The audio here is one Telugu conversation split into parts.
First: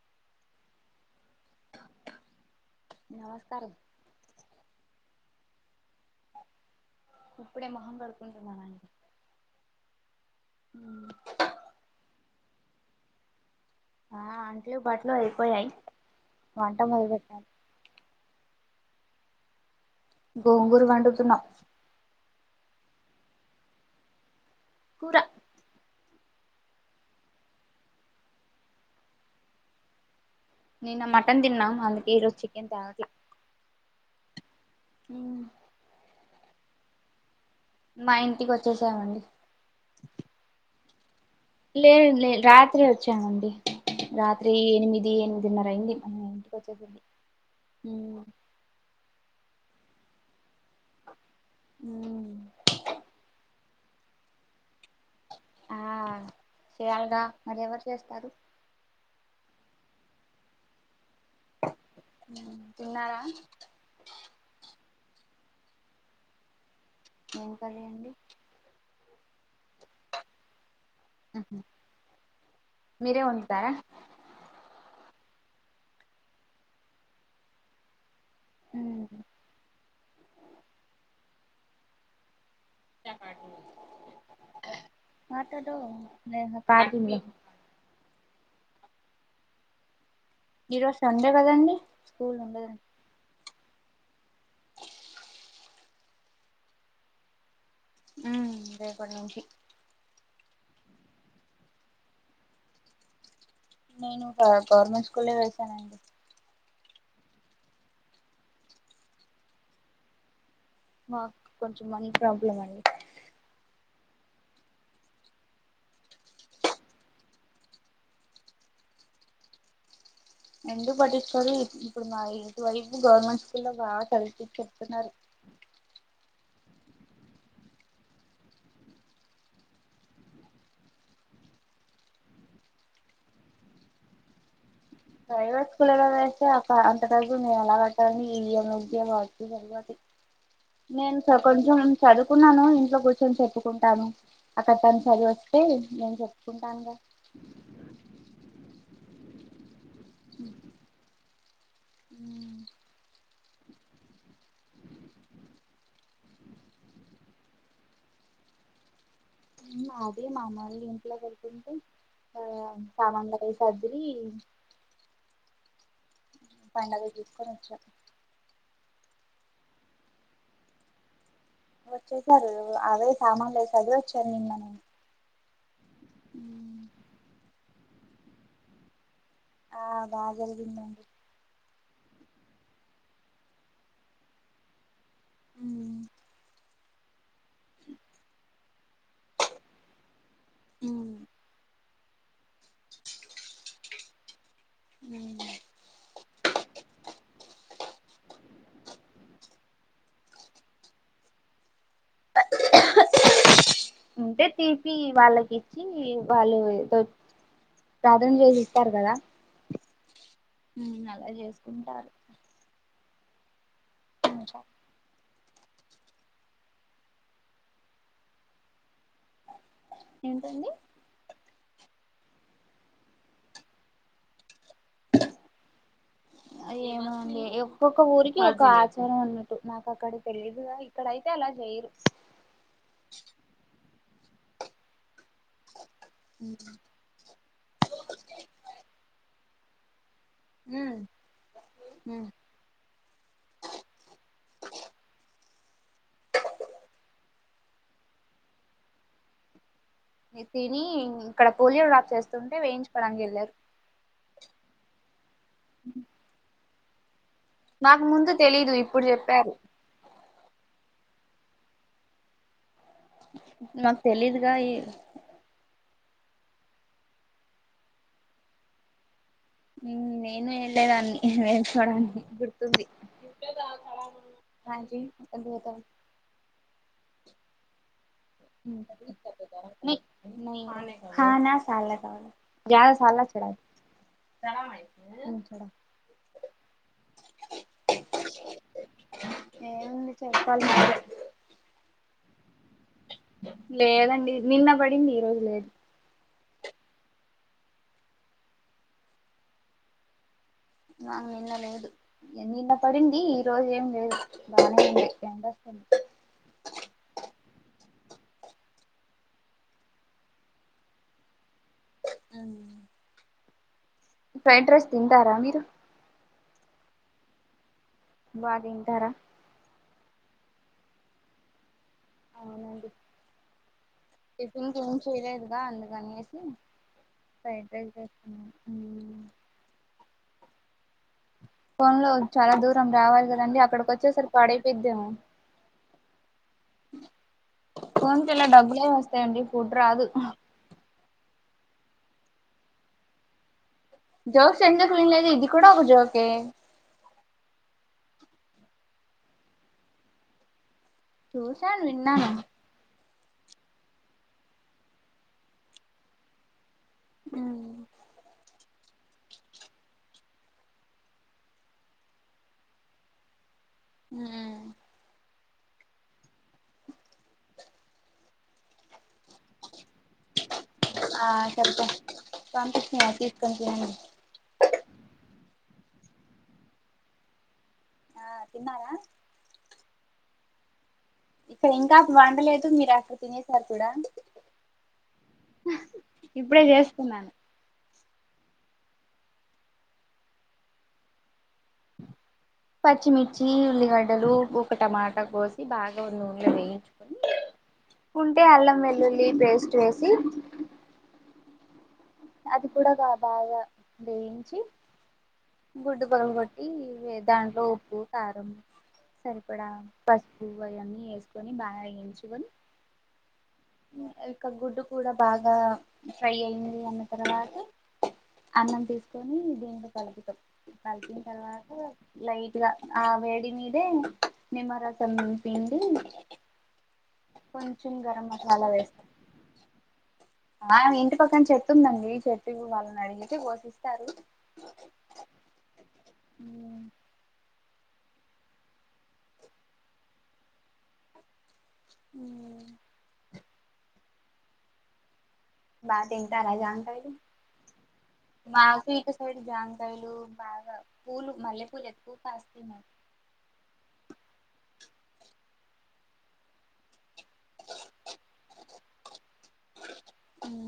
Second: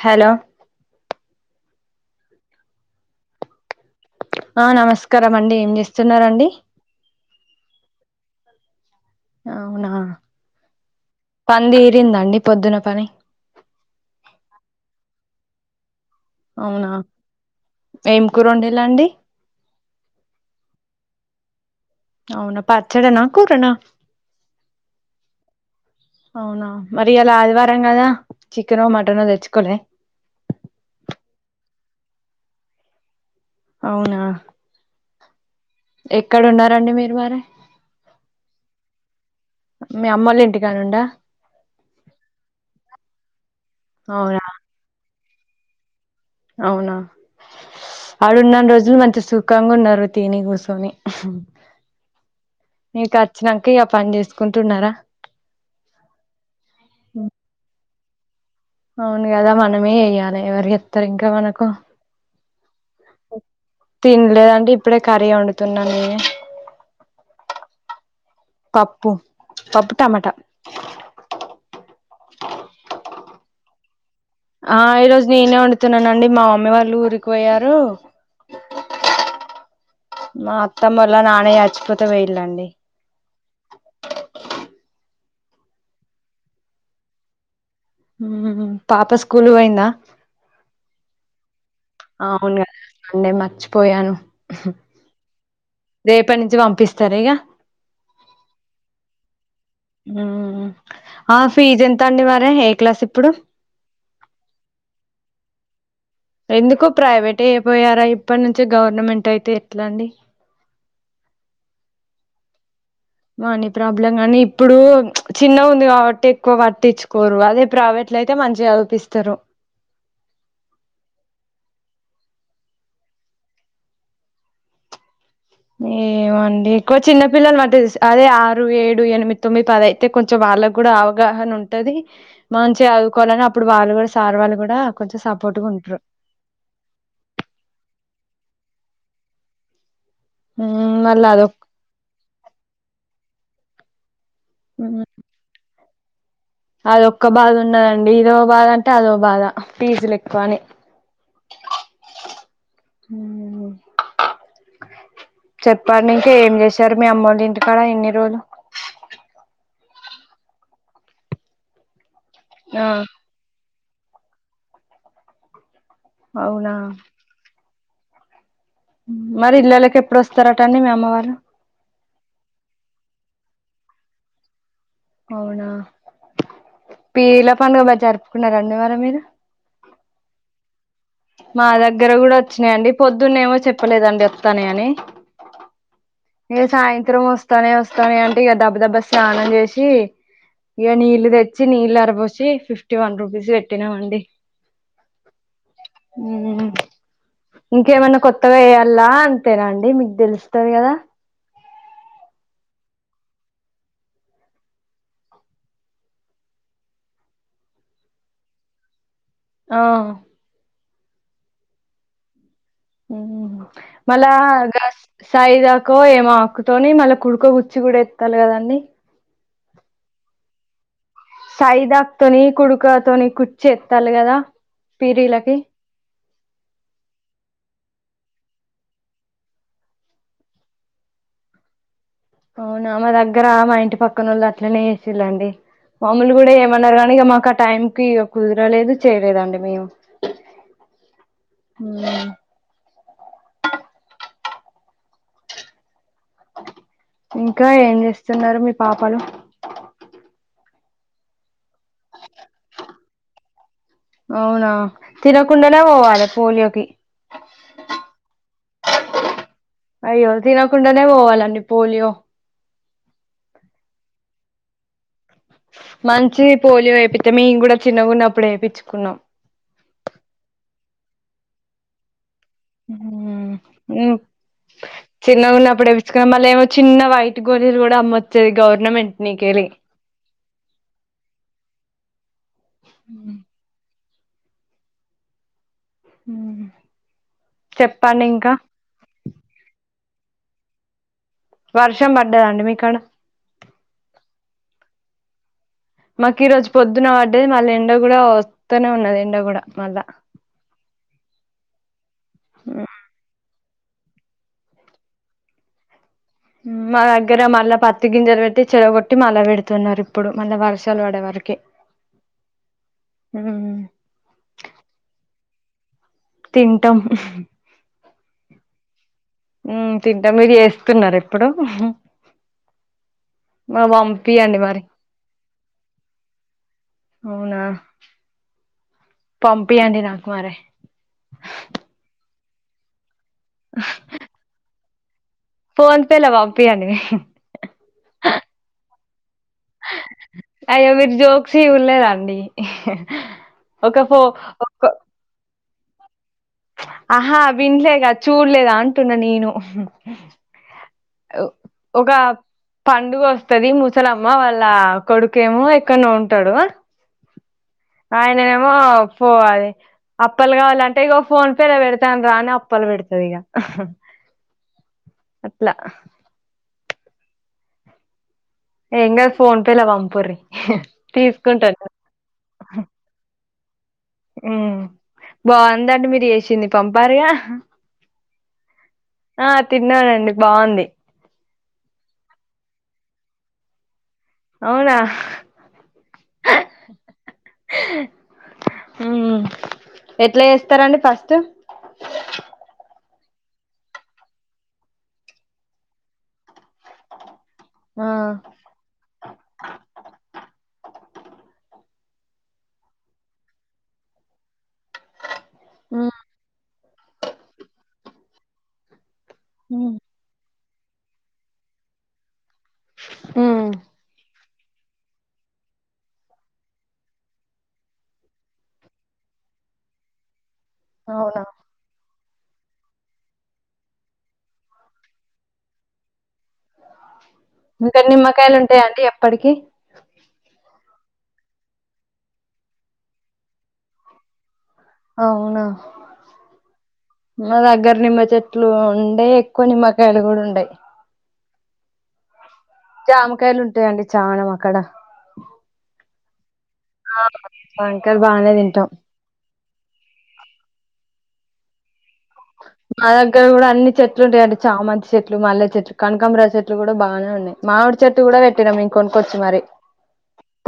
హలో నమస్కారం ఆ నమస్కారం అండి ఏం చేస్తున్నారండి ఇప్పుడే మహంకడుకుంటున్ననండి అవునా పనితీరిందా అండి పొద్దున పని ఆ అంట్లు బట్టలు అయిపోయాయి వంట అవునా మొదలు పెట్టాలి ఏం కూరవండి లే అండి గోంగూరు వండుతున్నావ్ అవును పచ్చడ నా కూరనా కూర అవునా మరి యియలా ఆదివారం కదా చికెనో మటనో తెచ్చుకోలే నిన్న మటన్ తిన్నాం అందుకే ఈరోజు చికెన్ త్యవట్ల అవునా హు మ్ ఎక్కడ ఉన్నారండి మీరు మరి మా ఇంటికి వచ్చేసాం అండి మీ అమ్మోళ్ల ఇంటికాడ నుండ లేలే రాత్రి వచ్చామండి అవునా రాత్రి ఎనిమిది ఎనిమిదిన్నర అయింది ఆ అవునా ఆడ ఉన్నన్ని రోజులు మంచి సుఖంగా ఉన్నారు తిని కూర్చొని అహం మిగతా వచ్చినాక ఇక పని చేసుకుంటున్నారా ఆ చేయాలిగా మరి ఎవరు చేస్తారు అవును కదా మనమే ఎయ్యాలి ఎవరు చెప్తారు ఇంకా మనకు ఉ తిన్నారా తిన్ లేదండి ఇప్పుడే కర్రీ వండుతున్నా నీనే ఏం కర్రీ అండి పప్పు పప్పు టమాటా హామ్ మీరే వండుతారా ఆ ఈ రోజు నేనే వండుతున్నానండి మా మమ్మీ వాళ్ళు ఊరికి పోయారు మా అత్తమ్మళ్ల నానయ్య అచిపోతే పోయిలండీ మట్టాడు నేనా పార్కింగ్ లో ఉమ్ పాప స్కూలు పోయిందా ఈ రోసు సండేకదండి అవును కదా మండే మర్చిపోయాను హు రేపటి నుంచి పంపిస్తారు ఇగ ఉమ్ రేపటి నుంచి ఉమ్ ఆ ఫీజ్ ఎంత అండి మరే ఏ క్లాస్ ఇప్పుడు నేను ఒక గవర్నమెంట్ స్కూల్లొ వెసానండి ఎందుకు ప్రైవేటె ఎయపోయారా ఇప్పటి నుంచి గవర్నమెంట్ అయితే ఎట్లా అండి మాక్ కొంచెం మనీ ప్రాబ్లం అండి మనీ ప్రాబ్లమ్ కాగానీ ఇప్పుడు చిన్న ఉంది కాబట్టి ఎక్కువ పట్టించుకోరు అదే ప్రైవేట్ ఆట్లయితే మంచిగా చుదువుపిస్తారు ఎందుకు పట్టించకోరు ఇప్పుడు మా ఇటు వైపు గవర్నమెంట్ స్కూల్ లో బాగా చదివిపి చేప్తున్నారు ఏమో అండి ఎక్కువ చిన్న పిల్లలు మాటు అదే ఆరు, ఏడు, ఎనిమిది, తొమ్మిది, పది తే కొంచెం వాళ్ళకు కూడా అవగాహన ఉంటది మంచిగా చదువుకోవాలని అప్పుడు వాళ్ళు కూడా సార్ వాళ్ళు కూడా కొంచెం సపోర్ట్గా ప్రైవేట్ స్కూల్‌ ఉంటారు లొ వేస్తే ఆఫ్ అంత చదువు మేము ఎలా కట్టాలీ [unintelligible] నేను మళ్ళీ అదొ కొంచెం చదువుకున్నాను ఇంట్లో కూర్చొని చెప్పుకుంటాను అక్కడ తన్‌ చదివివస్తే నేను చెప్ అది ఒక్క బాధ ఉన్నదండి ఇదో బాధ అంటే అదో బాధ పీజులు ఎక్కువని ఉమ్ చెప్పడి ఇంకా ఏం చేసారు మీ అమ్మ వాళ్ళ ఇంటికాడ ఇన్ని రోజులు అదే మా మరిది ఇంట్లో వెళ్తుంటే ఆ సామాన్ల కేసి కదిరి అవునా పండగ చూసుకొని వచ్చాం మరి ఇల్లలోకి ఎప్పుడు వస్తారాంట అండి మీ అమ్మ వాళ్ళు వచ్చేసారు అవే సామాన్లు అవి సర్ది వచ్చాను నేను అవునా పిర్లా పండుగ బా జరుపుకున్నారండి మరి మీరు ఆ బాగా జరిగింది అండి మా దగ్గర కూడా వచ్చినాయండి పొద్దున్న ఏమో చెప్పలేదండి వత్తన్నయ్ అని హు ఇగ సాయంత్రం వస్తానే వస్తానే అంటే ఇక దబ దబ స్నానం చేసి ఇగ నీళ్లు తెచ్చి వచ్చి నీళ్ళ అర పోసి ఫిఫ్టీ వన్ రూపీస్ పెట్టినాం అండి ఉ ఊ ఇంకేమన్నా కొత్తగా వేయాల్ల అంతేనా అండి మీకు తెలుస్తది కదా ఉంటే తీపి వాళ్ళకి ఇచ్చి వాళ్ళు ఏదో సాధం చేసి ఇస్తారు కదా ఆ ఉ అలా చేసుకుంటారు ఉ మళ్ళా గాస్ సాయిదాకో ఏమో ఆకుతోని మళ్ళీ కుడుకో గుచ్చి కూడా ఎస్తాలి కదండి ఏంటండి సైదక్ తోని కుడుక తోని కుర్చి ఎత్తలు కదా పిరీలకి ఏమో అండి ఒక్కొక్క ఊరికి ఒక ఆచారం ఆన్నట్టు నాకు అక్కడకి తెలిదుగా ఇక్కడైతే అలా చేయరు అవునా మా దగ్గర మా ఇంటి పక్కన వాళ్ళు అట్లనే చేసళ్ళు అండి మాములు కూడా ఏమన్నారు ఇగ మాకు ఆ టైం కి కుదరలేదు చేయలేదండి మేము ఊ ఉ ఉమ్, ఇంకా ఏం చేస్తున్నారు మీ పాపలు ఇది తిని ఇక్కడ పోలియో డ్రాప్ వేస్తుంటే వేయించుకోడానికి వెళ్ళారు అవునా తినకుండానే పోవాలే పోలియోకి నాకు ముందు తెలీదు ఇప్పుడు చెప్పారు అయ్యో తినకుండానే పోవాలండి పోలియో నాకు తెలిదుగా ఏ మంచి పోలియో వేపిత్తే మేము కూడా చిన్నగున్న అప్పుడు వేయించుకున్నాం నేను వెళ్ళేదాన్ని న వే చూడాన్ని త [unintelligible] ఇ మళ్ళ ఏమో చిన్న వైట్ గోలీలు కూడా అమ్మచ్చు హ నా [unintelligible] [unintelligible] గదా సాల చెడ హు చెప్పండి ఇంకా ఏముంది చెప్పాలి మీరే వర్షం పడ్డదాండి మీకాడా లేదండి నిన్న పడింది ఈ రోజు లేదు మాకు ఈ రోజు పొద్దున్న పడ్డది మళ్ళీ ఎండ కూడా వస్తూనే ఉన్నది ఎండ కూడా మళ్ళా నాగ్ నిన్న లేదు నిన్న పడింది ఈరోజు ఏమి లేదు బాగానే ఎండ వస్తుంది మా దగ్గర మళ్ళా పత్తి గింజలు పెట్టి చెడకొట్టి మళ్ళా పెడుతున్నారు ఇప్పుడు మళ్ళా వర్షాలు పడే వరికే ఉ హ్మ్మ్ ఫ్రైడ్ రైస్ తింటారా మీరు తింటాం బా తింటారా ఉ తింటా మీరు చేస్తున్నారా ఇప్పుడు అవునండి పంపియండి టిఫిన్కి మరి ఏం చేయలేదుగా అందుకనేసి అవునా ఫైడ్ రైస్ చేసుకున్నాం ఊ పంపియండి నాకు మరి ఫోన్ లో చాలా దూరం రావాలి కదండి అక్కడికి వచ్చేసరి పాడైపోద్దేమో ఫోన్ పే లో పంపియండి ఫోన్ పే లో డబ్బులే వస్తాయండి ఫుడ్ రాదు అయ్యో మీరు జోక్స్ ఉ లేదండి జోక్స్ ఎందుకు వినలేదు ఇది కూడా ఒక జోకే ఆహా విన్లే గా చూడలే గా అంటున్నా నేను చూసాను ఒక విన్నాను పండుగ వస్తది ముసలమ్మ వాళ్ళ కొడుకేమో ఎక్కడనో ఉంటాడు ఉ ఆయననేమో పో అని అప్పలు కావాల అంటే ఇక ఫోన్ పే లో పెడతాను రా అని అప్పలు పెడతది ఇక హు అట్లా ఏం కాదు ఫోన్ పే లో పంపురీ తీసుకుంటాను పంపించిన తీసుకొని తినండి ఉ బాగుందండి మీరు చేసింది పంపారుగా ఆ తిన్నావా ఆ తిన్నానండి బాగుంది ఇక్కడ ఇంకా వండలేదు మీరు అక్కడ తినేసారు కూడా అవునా ఇప్పుడే చేసుకున్నాను హు ఎట్లా చేస్తారండి ఫస్ట్ అ పచ్చిమిర్చి ఉల్లిగడ్డలు ఒక టమాటా కోసి బాగా నూనెలో వేయించి ఆ ఉంటే అల్లం వెల్లుల్లి పేస్ట్ వేసి అది కూడా గా బాగా వేయించి గుడ్డు ఉమ్ పగలు కొట్టి వె దాంట్లో ఉప్పు కారం సరిపడా పసుపు అవి అన్నీ వేసుకొని బాగా వేయించుకొని ఉమ్ ఇకా గుడ్డు కూడా బాగా ఫ్రై అయింది అన్న తర్వాత అన్నం తీసుకొని దీంట్లో కలిపుతం కలిపిన అవునా తర్వాత లైట్ గా ఆ వేడి మీదే నిమ్మరసం పిండి కొంచెం ఇంకా గరం నిమ్మకాయలు మసాలా ఉంటాయండి వేస్తాం ఎప్పడికి ఆ ఇంటి పక్కన చెట్టుందండి చెట్టు లో వాళ్ళని అడిగితే కోషిస్తారు అవునా అవును మా దగ్గర నిమ్మ చెట్లు ఉండయి ఎక్కువ నిమ్మకాయలు కూడా ఉండయి ఉమ్ జామకాయలు ఉంటాయండి చాలా మా అక్కడ బా తింటారా జామకాయి అంకల్ బానే తింటావు జాంకాయలు బాగా పూలు మల్లె పూలు ఎక్కువ కాస్ట్లీ ఉన్నాయి మా దగ్గర కూడా అన్ని చెట్లు ఉంటాయి అండి చామంతి చెట్లు మల్లె చెట్లు కనకాంబరా చెట్లు కూడా బానే ఉన్నాయి మామిడి చెట్టు కూడా పెట్టినం ఇం కొనుక్కొచ్చి మరి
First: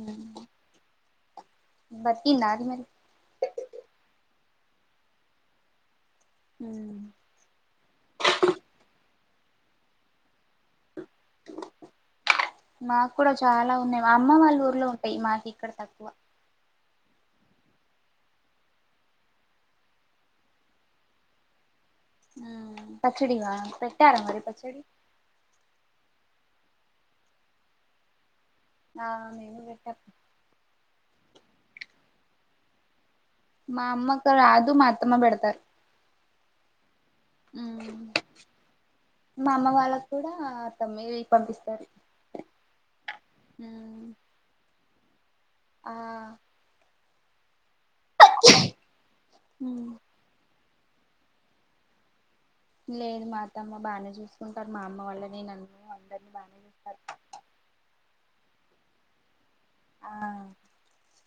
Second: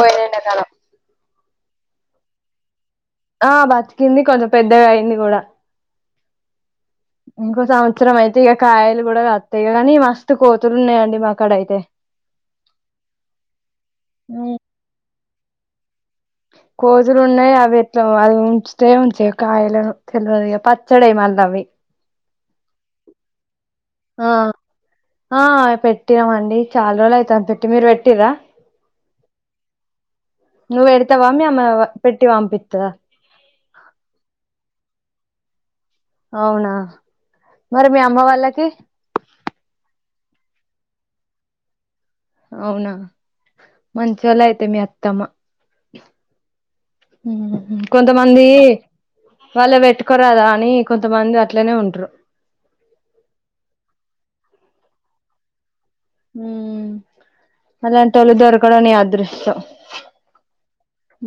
పోయే ఎండాకాలం బతికిందా అది మరి ఆ బతికింది కొంచెం పెద్దగా అయింది కూడా ఉమ్ ఇంకో సంవత్సరం అయితే ఇక కాయలు కూడా వత్తాయి కానీ మస్ త కోతులు ఉన్నాయండి మాకాడ అయితే మాకు కూడా చాలా ఉన్నాయి మా అమ్మ ఉమ్. వాళ్ళ ఊర్లో ఎవి మాకిక్కడ తక్కువ కోజులు ఉన్నాయి అవి ఎట్ల వాళ్ళని ఉంచుతాయో ఉంచ్చవో కాయలను తెలివది గా పచ్చడ ఏయిమన్నవి ఆ పచ్చడివా పెట్టారా ఆ మరి పచ్చడి ఆ పెట్టినామండి చాలా రోజులు అయితుంద్ పెట్టి మీరు పెట్టిర్రా ఆ మేము పెట్టాం నువ్వు పెడతావా మి అమ్మ వ పెట్టి పంపిత్తదా మా అమ్మక్క రాదు మా అత్తమ్మ పెడతారు అవునా మరి మీ అమ్మ వాళ్ళకి మా అమ్మ వాళ్ళకి కూడా అత్తమే ఇవి పంపిస్తది అవునా మంచి వాళ్ళ అయితే మీ అత్తమ్మ ఆ కొంతమంది వాళ్ళ పెట్టుకోరాదా అని కొంతమంది అట్లనే ఉంట్రు లేదు మా అత్తమ్మ బానే చూసుకుంటారు మా అమ్మ వాళ్ళని నన్ను అన్ని ఉమ్ అలాంటోళ్ళు దొరకడం నీ అదృష్టం ఆ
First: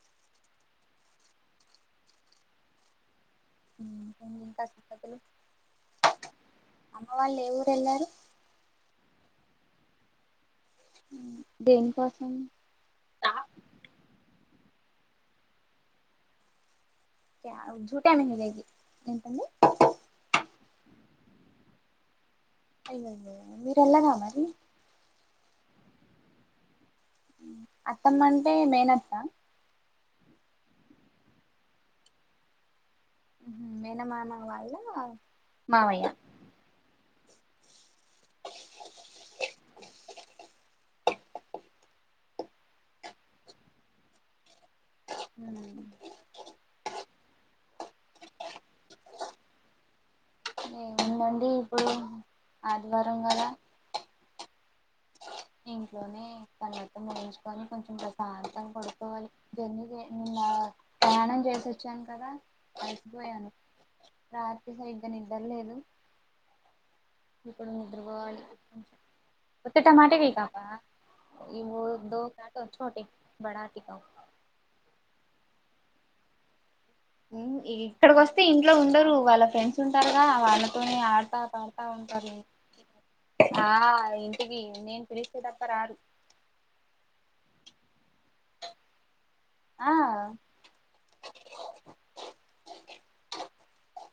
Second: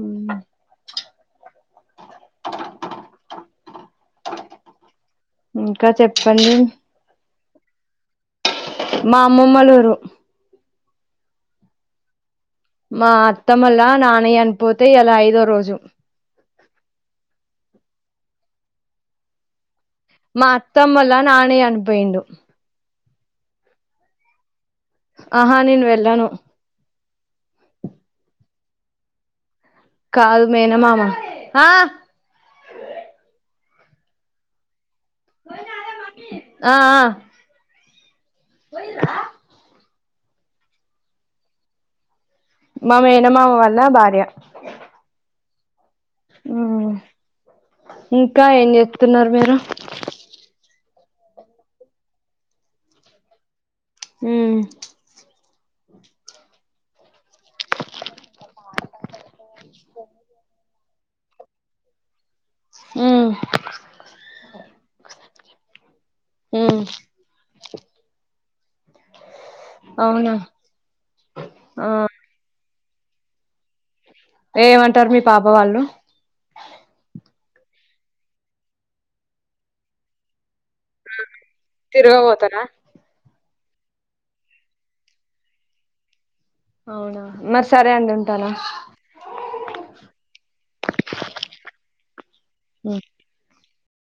ఉమ్ ఇంకా సంగతులు ఇంకా చెప్పండి అమ్మ వాళ్ళు ఏ ఊరు వెళ్ళారు మా అమ్మమ్మోల్ల ఊరు ఉమ్ దేనికోసం మా అత్తమోల్లా నాన్న చనిపోతే ఇయాల ఐదోరోజు కియా జూటానికి మీద ఇది ఎంటండి మా అత్తమ్మోలా నాన్న చనిపోయిండు అయ్యో అయ్యో మీరు వెళ్ళరా మరి ఆహా నేను వెళ్ళను అత్తమ్మ అంటే మేనత్త కాదు మేనమామ ఆ మేనమామ వాళ్ళ మావయ్య ఆ ఆ పోయిర్రా మామేనమామ వాల్ల భార్య ఉ ఇంకా ఏం చేస్తున్నారు మీరు ఏముదండి ఇప్పుడు ఆదివారం కదా ఉమ్ ఇంట్లోనే తనిత్తం ముయించుకొని కొంచెం ప్రశాంతంగా పడుకోవాలి జర్నీ చే నిన్న ప్రయాణం చేసి వచ్చాను కదా ఉమ్ అలిసిపోయాను రాత్రి సరిగ్గా నిద్దర లేదు ఉమ్ ఇప్పుడు నిద్రపోవాలి ఒకత్తతే టమాటే అవునా వీకాపా ఈ ఆ దో కట రోటీ బడా ఓటీపీ చెప్పడానికి ఇదో ఏమంటారు మీ పాప వాళ్ళు ఉమ్ ఇక్కడికిస్తే ఇంట్లో ఉండరు వాళ్ళ ఫ్రెండ్స్ ఉంటారుగా వాళ్ళ తోని ఆడతా పాడతా ఉంటారు తిరగబోతారా ఆ ఇంటికి నేను పిలిస్తే తప్ప రారు అవునా మరి సరే అండి ఉంటానా ఆ ఉమ్